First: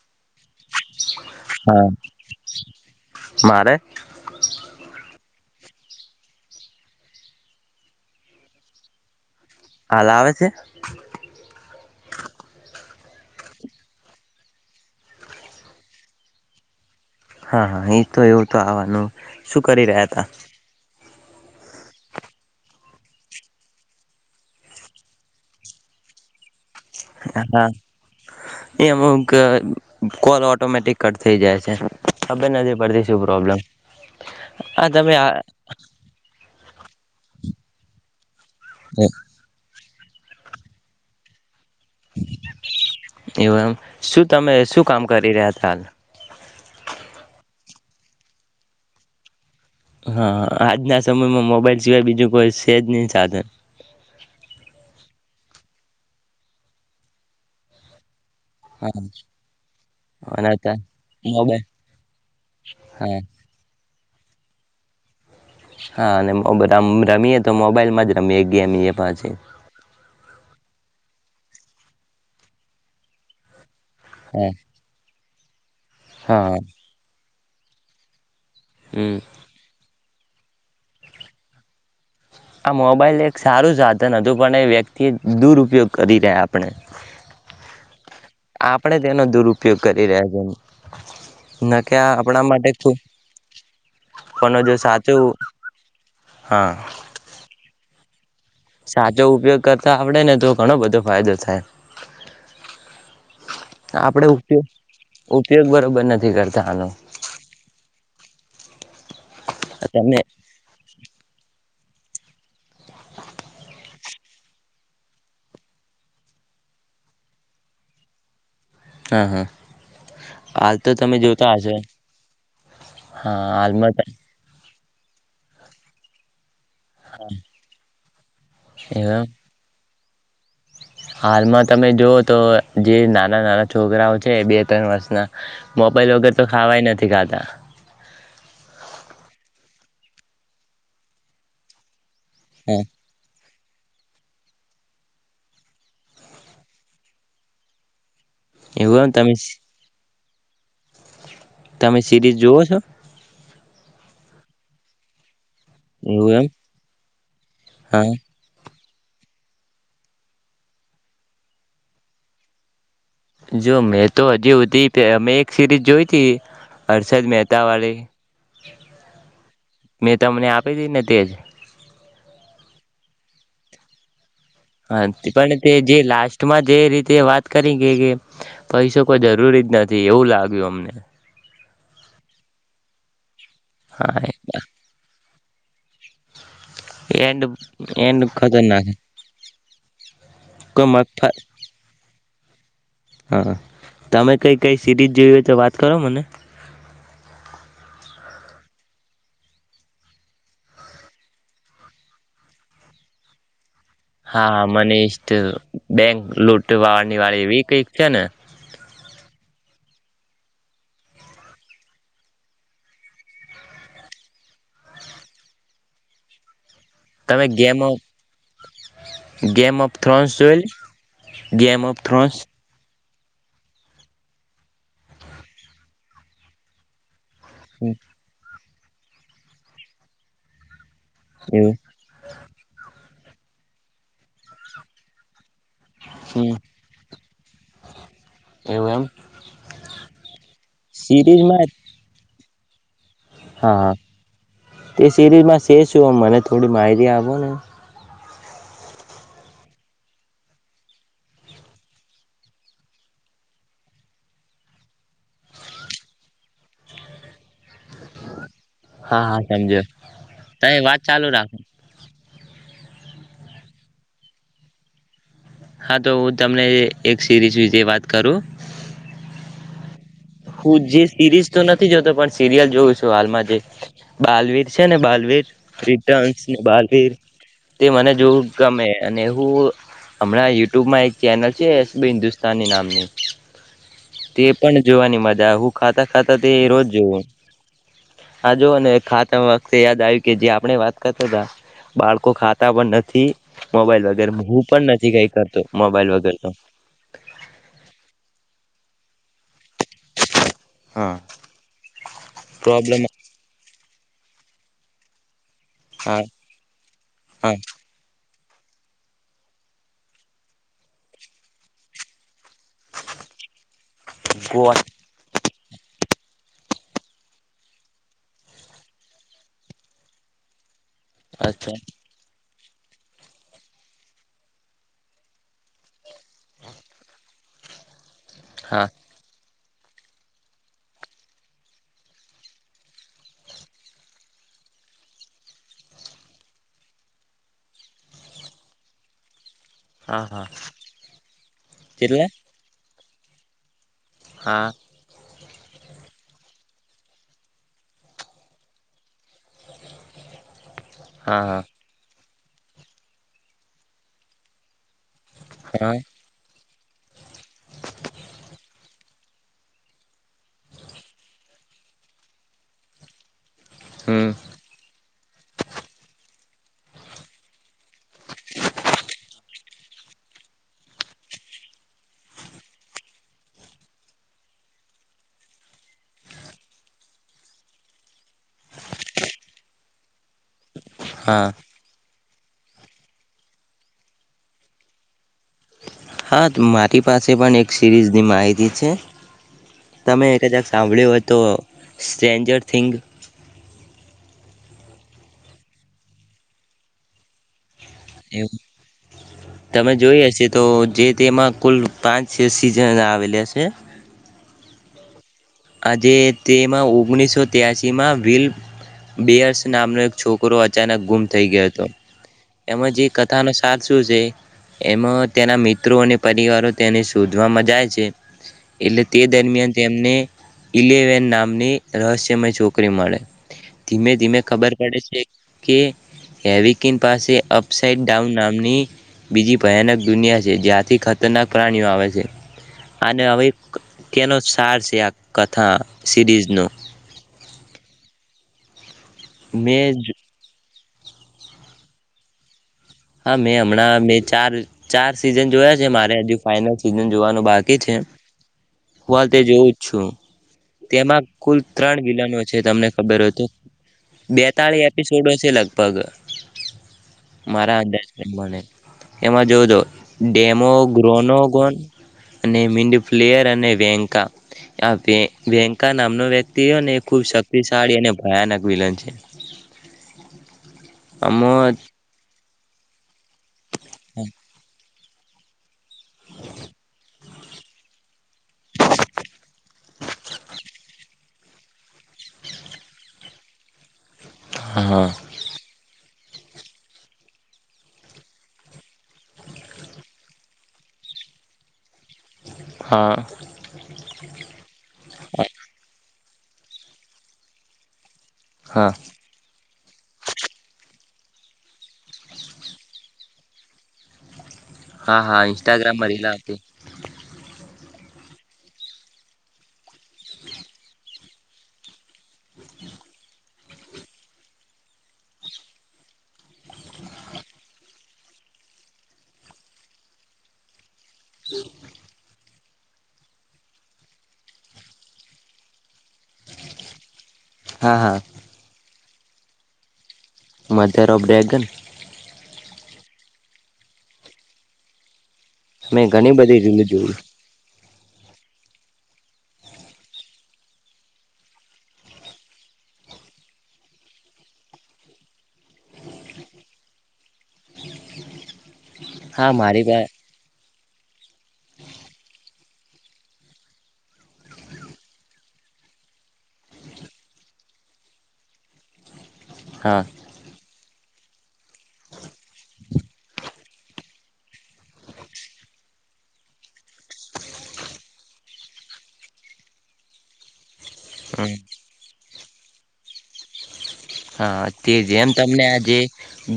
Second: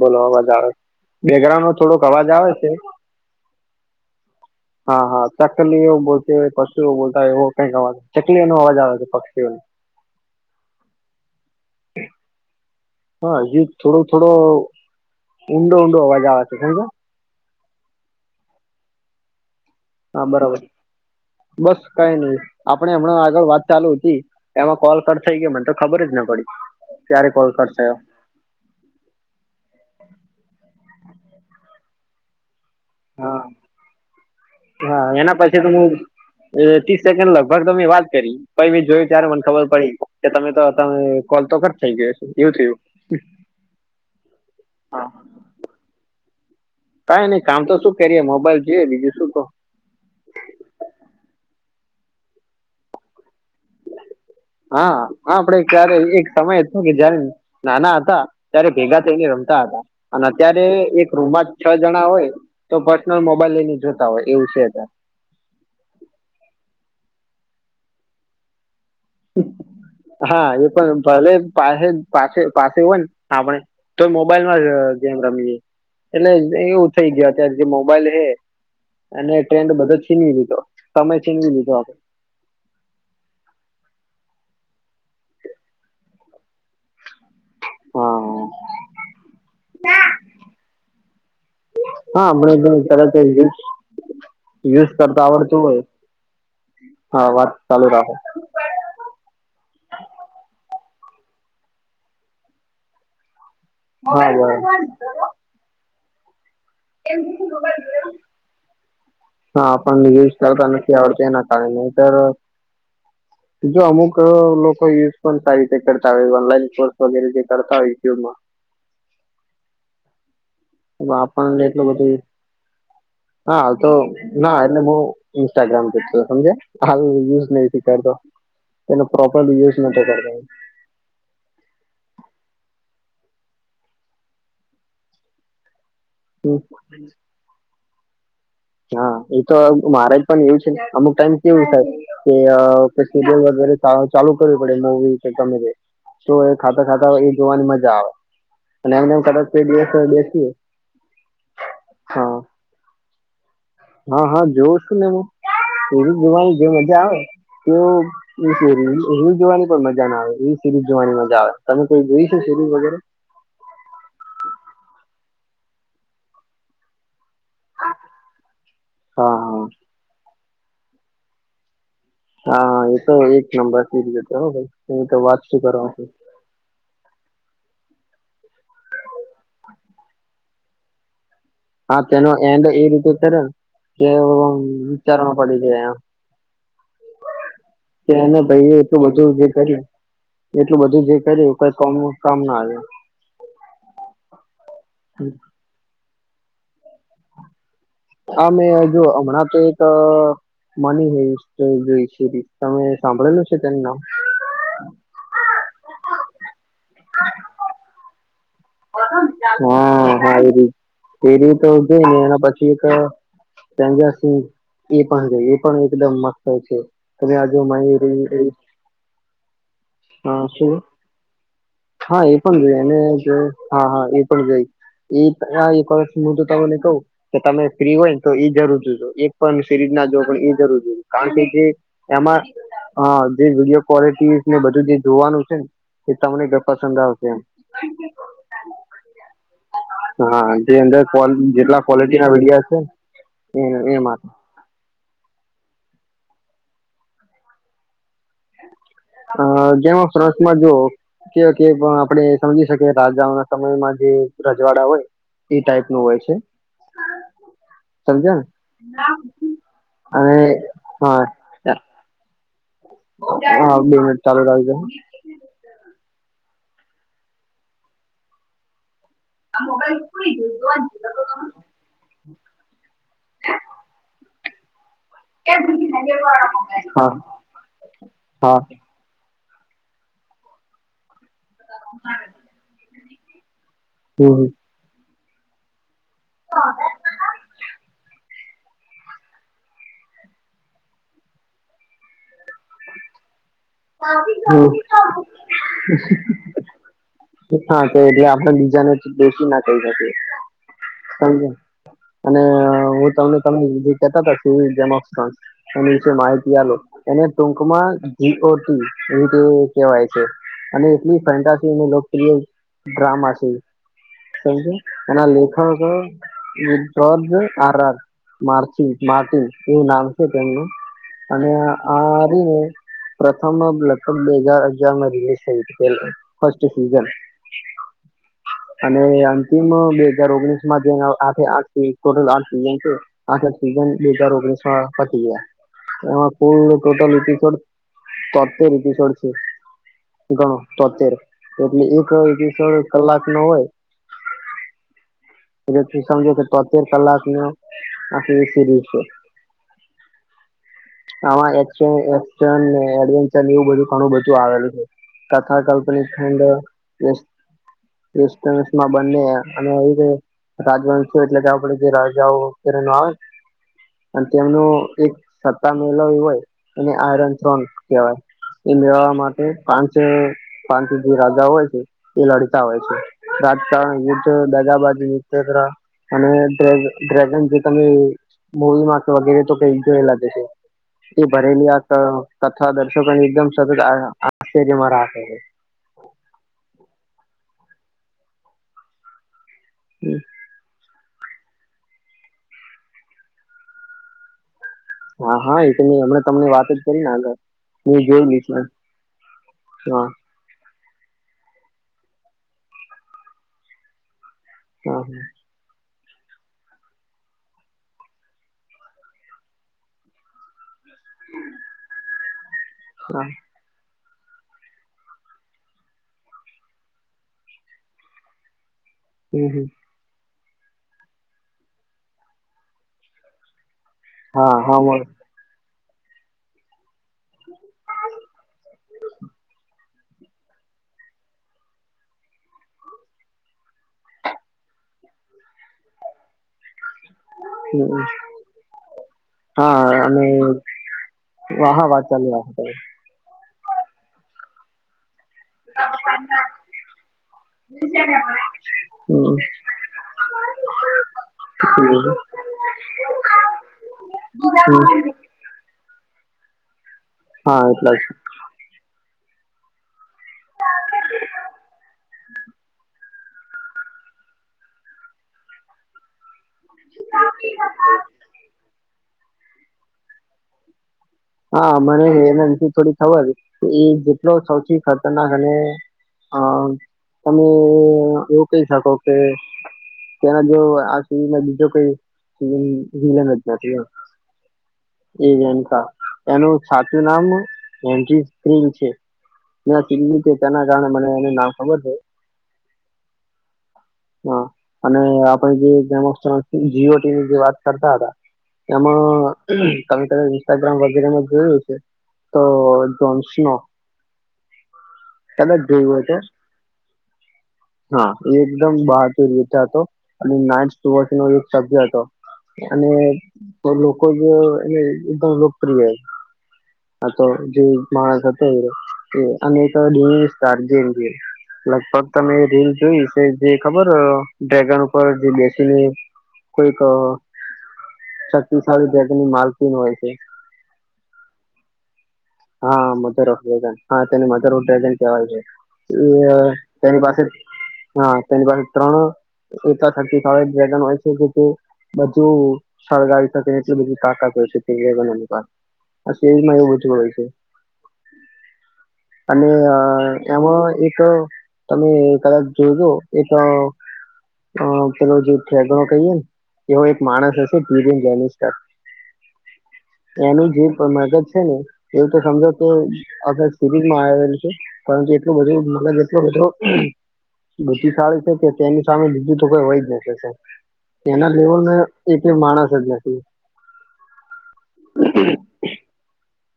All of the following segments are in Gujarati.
બોલો અવાજ આવે બેગ્રઉન્ડ નો હા થોડોક અવાજ આવે છે. મારે હા હા ચકલીઓ બોલતી હોય પશુઓ બોલતા હોય એવો કઈક અવાજ ચકલીઓ નો અવાજ આવે છે પક્ષીઓને. હ લ આવે છે. હા જે થોડો થોડો ઊંડો ઊંડો અવાજ આવે છે. હા હા એ તો એવું તો આવવાનું. શું કરી રહ્ય હા હતા. બરાબર બસ કઈ નહી આપણે હમણાં આગળ વાત ચાલુ હતી એમાં કોલ કર થઈ ગયો મને તો ખબર જ ન પડી. ક્યારે કોલ હા કટ થયો એમ કે કોલ ઓટોમેટિક કટ થઈ જાય છે. હ બેે નદી. પતીશું હા પ્રોબ્લેમ આ હા તમે આ એના પછી તો હું ત્રીસ સેકન્ડ લગભગ તમે વાત કરી. પછ મેી જોયું ત્યારે મને ખબર પડી. કે તમે તો તમે કોલ તો ખચ એવું એમ શું તમે શું કામ હા કરી રહ્ય હતા હાલ કઈ નઈ કામ તો શું કરીએ મોબાઈલ જોઈએ બીજું શું તો. હા આજના સમયમાં મોબાઈલ સિવાય બીજું કોઈ છેજ નહી સાધન. હા આપડે ક્યારે એક સમય હતો કે જયારે નાના હતા ત્યારે ભેગા થઈને રમતા હતા. અને અત્યારે એક રૂમમાં છ મોબાઈલ જણા હોય તો હા પર્સનલ મોબાઈલ લઈને જો હોય એવું છે તાર [inaudible] હા અને રમીએ તો મોબાઈલ માં જ રમીએ ગેમ. પાછી હા એ પણ પલે [inaudible] પાસે પાસે પાસે હોય ને આપણે તોય હા મોબાઈલમાં જ ગેમ તમીએ [inaudible] એટલે હા એવું થઇ ગયું. જે મોબાઈલ હ હમ અને ટ્રેન્ડ બધ જ ચીનવી લીધો સમય ચીનવી લીધો આપણે. આ મોબાઈલ એક સારું સાધન હતું પણ એ વ્યક્તિ દુરપયોગ કરી રહ્યા આપણે. હા આપણેે એનો દુરુપયોગ કરી રહ્યા છે એ ન કે હા આપણા માટે હમણાં ખ તરત કોનો જો યુઝ સાચું કરતા આવડતું હોય હા. હા વાત ચાલુ રાખો સાચો ઉપયોગ કરતા આપડે ને તો ઘણો બધો ફાયદો થાય. હા આપડે ઉપયો બરાબર ઉપયોગ બરોબર નથી. [inaudible] [inaudible] હા પણ તમે નિજે વિસ્તારતા નથી આવડત એ ના ન જો અમુક લોકો યુઝ પણ સારી રીતે કરતા હોય ઓનલાઈન કોર્સ વગેરે જે કરતા હોય યુટ્યુબમાં. હા હા હાલ તો તમે જોતા આપણને હશો એટલું બધું હા તો ના અને હું ઇન્સ્ટાગ્રામ [unintelligible] સમજે હારુ યુઝ નથી કરતો એનો એવા પ્રોપર યુઝ ન [inaudible] હાલમાં તમે જોઓ તો જે નાના નાના છોકરાઓ છે બે ત્રણ વર્ષના મોબાઈલ વગર તો ખાવાય નથી ખાતા હા એતો મહારાજ પણ એવું છે ને અમુક ટાઈમ કેવું સાહેબ કે અ હા પછી ચાલુ કરવી પડે મુવી કે ગમે તે એ ખાતા ખાતા એ જોવાની મજા આવે એવું અને એમ તમે [unintelligible] [inaudible] તમે હા સિરીઝ જોઓ છો. હા હા જોવ શું ને હુ સ્ટોરી એવું એમ જોવાની જે મજા આવે તો હા [unintelligible] હ જોવાની પણ મજા ના આવે સીરીઝ જોવાની મજા આવે તમે કોઈ જોઈશ સિરીઝ વગેરે જો મેં તો હજી હુધી અમે એક સિરીઝ જોઈ તી હર્ષદ મે તાવાળી હા મે તમને આપ કઈ દી ને તેે હા એ તો એક નંબર [unintelligible] હા એની તો વાત શું પણ તે જે કરવાની લાસ્ટમાં જે રીતે વાત કરી કે કે પૈસો કોઈ જરૂરી જ નથી એવું લાગ્યું અમને હા તેનો એન્ડ એ રીતે કરે ને કેવ હા વિચારણા પડે એન્ડ [unintelligible] એન્ડ કેને ભાઈ ખતરનાક એટલું બધું જે કર્યું એટલું કોઈ બધું જે મગફા કર્યું કઈ કોમ ન કામ ના આવ હા તમે કંઈક કઈ સિરીઝ જોવી હોય તો વાત કરો મને આ મે જો હમણાં તો એક મની હેઈસટ જોઈ તમે સાંભળેલું છે. તેનું નામ હા મનીષટ બેંક લૂટ વાની વાળી એવી કઈક છે ને હા હા એ [unintelligible] જઈ ને એના પછી એક સ્ટેન્જર થીન્ક્સ એ પણ જોઈ એ પણ એકદમ મસ્ત છે. તને આજુ [unintelligible] ગેમઅપ હા શું ઓફ હા એ થ્રોન્સ પણ જો અને હા હા એ પણ ગયે એ આ એક વરસ નુ જો તમને કહું કે તમે ફ્રી હોય ને તો ઈ જરૂર એક પણ સિરીઝ ના જો પણ એ જરૂર જોઈ કારણ કે જે એવું એમાં હા જે વિડીયો ક્વોલિટી ને બધ જે જોવાનું છે ને એ તમને હમ પસંદ આવશે એમ એવું એમ હા જે અંદર સિરીઝમાં જેટલા ક્વોલિટી ના વિડિયા [unintelligible] હા હા તે સિરીઝમાં તે શું મને થોડી માહિતી આપો ને અ જેમાં સરસમાં જો કે આપણે સમજી શકીએ રાજાઓ ના સમયમાં જે રજવાડા હોય એ ટાઈપ નું હોય છે સમજે હા હા સમજો અ તમે વાત હા ચાલુ રાખો હા બે મિનિટ ચાલુ રખ જે હા તો હું તમને એ એક સિરીઝ વિશે વાત કરું [unintelligible] હું જે સિરીઝ તો નથી જોતો પણ સિરિયલ જોઉ છુ હાલમા જે બાલવીર છે ને બાલવીર રેટિનસ ને હા બાલવીર તે મને જોવું હા ગમે અને હુ હમણા યુટ્યુબમા એક ચેનલ છે એસબી હિન્દુસ્તાન નામની હમ હમ તે પણ વાની મજા હું ખાતા ખાતા તે રોજ જોવું હા જોઓ ને ખાતા વખતે યાદ આવ્યુ કે જે આપણે વાત કરતા હતા બાળકો ખાતા પણ નથી હ મોબાઈલ વગર હું પણ નથી કઈ કરતો મોબાઈલ વગર તો હા તો એટલે આપણા બીજાને દોશી ના [unintelligible] અને પ્રોબ્લેમ હું તમને તમે [unintelligible] એની વિશે હા માહિતી આલુ એને હા ટુંકમા [unintelligible] એવીતે કવાય છે અને એટલી ફેન્સ્ટટિક લોકપ્રિય ડ્રામા છે ઈ સમજ ગોવા એના લેખ [unintelligible] એવું નામ છે તેમનું અને અચ્છા આ રીને પ્રથમ લગભગ, બે હજાર અગિયારમા રિલીઝ થઇતી ફસ્ટ સીઝન. હા અને, અમ. બે હજાર ઓગણીસમા જે આ આઠે, આઠ ટોટલ આઠ સીઝન છે, આઠે સીઝન બે હજાર ઓગણીસ મા પતી ગયા એમા કુલ ટોટલ. કરતે, [unintelligible] છે. હા હા ગણો તોતેંર એટલે એક. કેટલા [unintelligible] કલાક, નો હોય. હા એટલે સમજો કે તોતેંર કલાક ન આખી સિરીઝ છે. હા એમા હા એક્શન એડવેન્ચર ને એવું બધું, ઘણું બધું આવેલું છે. કથા હા કાલ્પનિક ખંડ. વસ્ટ વંશમાં બંને અને રાજવંશ, એટલે કે આપડ જે રાજાઓ આવે. અને, હમ તેમનું એક. સત્તા મેળવી હોય, એને આયરન ત્રણ કહેવાય એ મેળવવા માટે પાંચ પાંચ જે રાજા હોય છે, એ લડતા હોય છે, રાજકારણ યુદ્ધ દાદાબાજુ અને ડ્રેગન જે તમે મૂવીમા વગેરે તો ક જોય. [inaudible] એ હા ભરેલી આત આ. તથા [unintelligible] એકદમ સતત, આશ્ચર્યમાં રાખે. હા, મારી પાસે પણ એક સિરીઝની માહિતી છે. તમે એક કદાચ, સાંભળ્યું હોય. તો, સ્ટન્જર થિન્ંગ. હા, હા એ તો નહી, હમણા તમને વાત જ કરી ને આગળ. મેં જોયેલી એવું છે. તમે હા જોઈ હશે, તો. જે તેમાં કુલ, પાંચ સિઝન આવેલા છે. હા. આજે તેમાં ઓગણીસો ત્યાસીમા વિલ બયર્સ નામનો એક છોકરો અચાનક ગુમ થઈ, ગયો હતો. એમજ, એ હા કથાનોો સાથ. એમાં તેના મિત્રો, અને પરિવારો તેને શોધવા મજાય છે. એટલે, તે હમ દરમિયાન તેમને. ઇલેવન નામની રહસ્યમય, છોકરી મળે. ધીમે, ધીમે હા ખબર હા પડે મળે. છે. કે એવીિક. પાસે અપ સાઇડ, ડાઉન નામની બીજી ભયાનક. દુનિયા છે, જ્યાંથી ખતરનાક પ્રાણીઓ આવે છે, અને હવે તેનો સાર છે, આ કથા સિરીઝનું. હમ મેં હા, અને હાહા, વાત ચાાલુ રાખો. હમણાં, ચાર ચાર. સિઝન જોયા છે મારે હજુ ફાઈનલ સીઝન જોવાનું બાકી છે હું હમ કાલ તે જોવું જ છું તેમાં કુલ હમ. ત્રણ હમ. વિલનો છે તમને ખબર તો બેતાલીસ એપિસોડો છે લગભગ હા મારા એટલા જ [inaudible] મને એમાં જોજો ડેમો ગ્રોનોગન અને મીંડ પ્લેયર અને વેંકા આ વ વેંકા નામનો વ્યક્ તેઓ ને ખુબ શક્તિશાળી અને ભયાનક વિલન છે [unintelligible] હા મને એના [unintelligible] થોડી થવા દે તો એ જેટલો સૌથી [unintelligible] તના અને અ અમે એવું કહી શકો કે ત્યાના જો આ સ બીજો કોઈ સ વિલન જ નથી એમ હા હા એ જનતા એનું સાચું નામ [unintelligible] છે તેના કારણે મને એનું નામ ખબર છે હા. હા અને આપણે જે જેમા સૌથી જી ઓ ટી ની જે વાત કરતા અતા એમ હા તમે ત ઇન્સ્ટાગ્રામ વગેરેમાં જોયુ હસે તો જોન્સનો હા હા કદાચ જોયું હોય ઇન્સ્ટાગ્રામમાં તો રીલા અતી હા એ એકદમ બહાતુર રીઠ અતો અને નાટસ [unintelligible] નો એક સભ્ય હતો અને લોકો જ એ એકદમ લોકપ્રિય આ તો જો માણસ અતો રે એ [unintelligible] લગભગ તમે એ રીલ જોઈ અ તે જે ખબર ડ્રેગન ઉપર જે બેસીને કોઈક હા હા શક્તિશળી જ ની માલખીન હોય છે મધર ઓફ ડ્રેગન હા મધર ઓફ ડ્રેગન હા તેને મધરવડ ડ્રેગન કહેવાય છે મેં ઘણી એ બધી રીલ તેની જોયું પાસે હા તેની પાસે ત્રણ એ થતી ડ્રેગન હોય છે કે તે બધું સળગાવી શકે એટ બધું કાકાય છે ડ્રેગી એ હોય છે હ અને હા મારી પાસે એમાં એક તો તમે કદાચ જોજો એક પેલો જે કહીએ ને એવો એક માણસ હશે હા [unintelligible] એનું જે પણ મગજ છે ને એવું તો સમજો તો અ સ્થિતમાં આવેલી છે પરંતુ એટલું બધું મગજ એટલો બધો બુદ્ધિશાળી છે કે તેની સામે બીજું તો કોઈ હોય જ ન શકે એના લેવલને માણસ જ નથી હા તે જ એમ તમને આજે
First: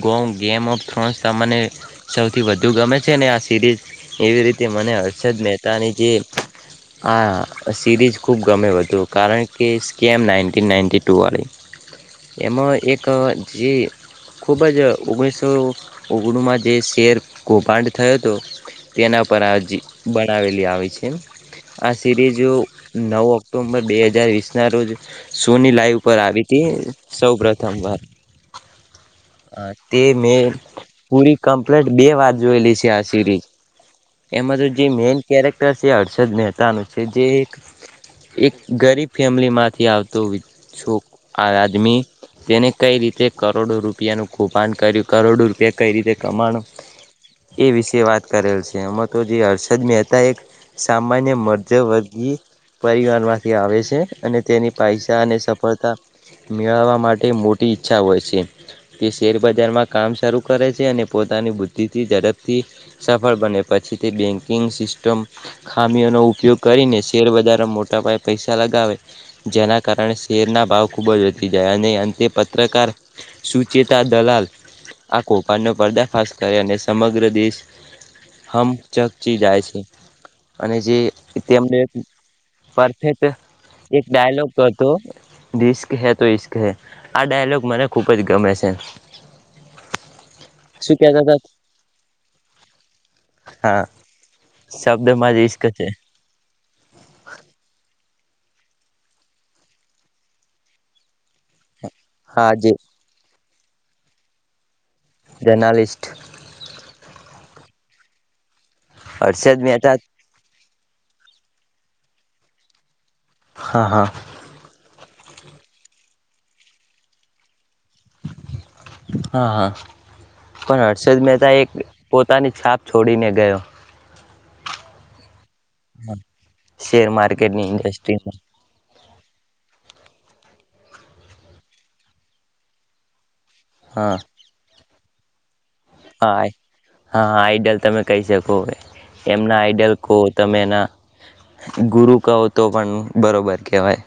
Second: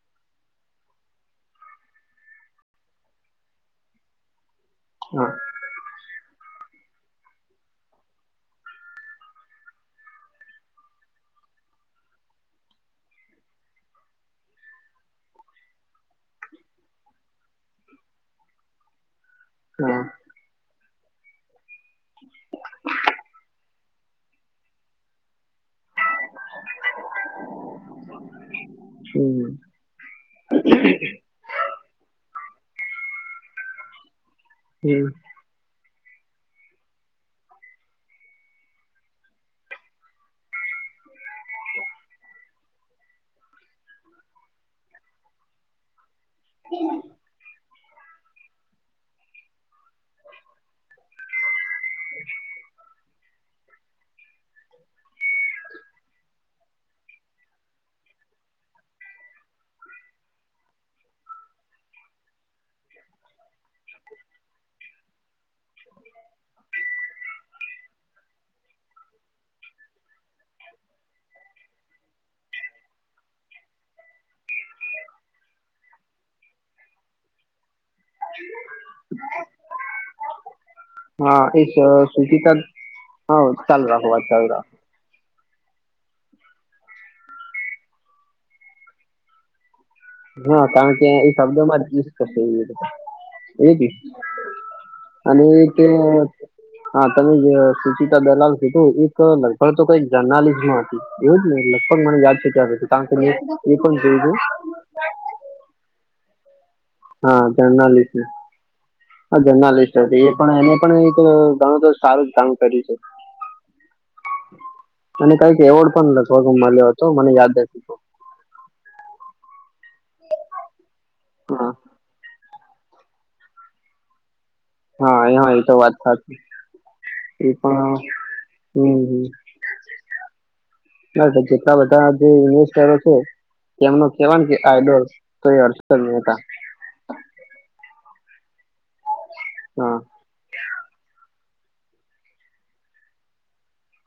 ગો ગેમ ઓફ થ્રોન્સ મને સૌથી વધુ ગમે છે ને આ સિરીઝ એવી રીતે મને હા હર્ષદ મહેતાની જે આ સિરીઝ ખૂબ ગમે હતું કારણ કે સ્કેમ નાઇન્ટીન નાઇન્ટી ટું વાળી એમાં એક જે ખૂબ જ ઓગણીસો ઓગણુંમાં જે શેર કૌભાંડ થયો હતો તેના પરાજી હા બનાવેલી આવે છે આ સિરીઝ નવ ઓક્ટોમબર બે હજાર વીસ ના રોજ સોની લાઈવ પર આવી હતી સૌ પ્રથમ વાર હમ તે મેં પૂરી કમ્પ્લીટ બે વાર જોયેલી છે આ સિરીઝ એમાં તો જે હમ મેન કેરેક્ટર જે હર્ષદ મહેતાનું છે જે એક એક ગરીબ ફેમિલી માંથી આવતો છોક આ આદમી તેને કઈ રીતે કરોડો રૂપિયાનું કુફાડ કર્યું કરોડો રૂપિયા કઈ રીતે પ્રમાણ એ વિશે વાત કરેલ છે એમાં તો જે હર્ષદ મહેતા એક સામાન્ય મધ્ય વર્ગી પરિવારનમાં થી આવે છે અને તેની પૈસા અને સફળતા મેળવવામાં માટે મોટી ઈચ્છા હોય છે તે શેરબજારમાં કામ શરૂ કરે છે અને પોતાની બુદ્ધિથી ઝડપથી સફળ બને પછી તે બેન્કિંગ સિસ્ટમ ખામીઓનો ઉપયોગ કરીને શેરબજારમાં મોટા પાયે પૈસા લગાવે જેના કારણે શેરના ભાવ ખૂબ જ વધી જાય અંતે પત્રકાર સુચેતા દલાલ આ કૌભાંડનો પર્દાફાશ કરે અને સમગ્ર દેશ હમ ચકચી જાય છે અને જે હા એ તેમને સુચિતા પરફેક્ટ હા ચાલુ એક રાખો વાત ચાલુ ડાયલોગ રાખો હતો રિસ્ક હે તો ઇશ્કસ હે આ ડાયલોગ મને ખૂબ જ ગમે છે હા કારણ શું કે કેતા એ હતા શબ્દો ઇશ્કસ હા છે શબ્દમાં અને જ ઇશ્ક હ છે તમે જે દલાલ કીધું એક લગભગ તો કઈક જર્નાલિસ્ટ ન હતી એવું જ ન પણ મને યાદ હા છે જે કારણ કે એ પણ જવું જર્નાલિસ્ટ હા [inaudible] હા હર્ષદ મહેતા જર્નાલિસ્ટ હતી એ પણ એને પણ એક ગણું તો સારું જ કામ કર્યું છે હા હા મને કઈ એવોર્ડ પણ લખવા મળ્યો હતો મને યાદ નથી હા હા પણ હર્ષદ મહેતા એક હા પોતાની છાપ છોડીને ગયો હા એ તો વાત સાચી શેર એ માર્કેટની પણ ઇન્ડસ્ટ્રીમાં હમ હ ના જેટલા બધા જે ઇન્વેસ્ટરો છે હા એમનું કેવાનું કે આઈડોલ તો એ હર્ષ હા હા આઈડલ તમે કહી શકો હૉ વે એમના આઈડલ હા કહ તમે એના ગુરુ કહો તો પણ બરોબર કહેવાય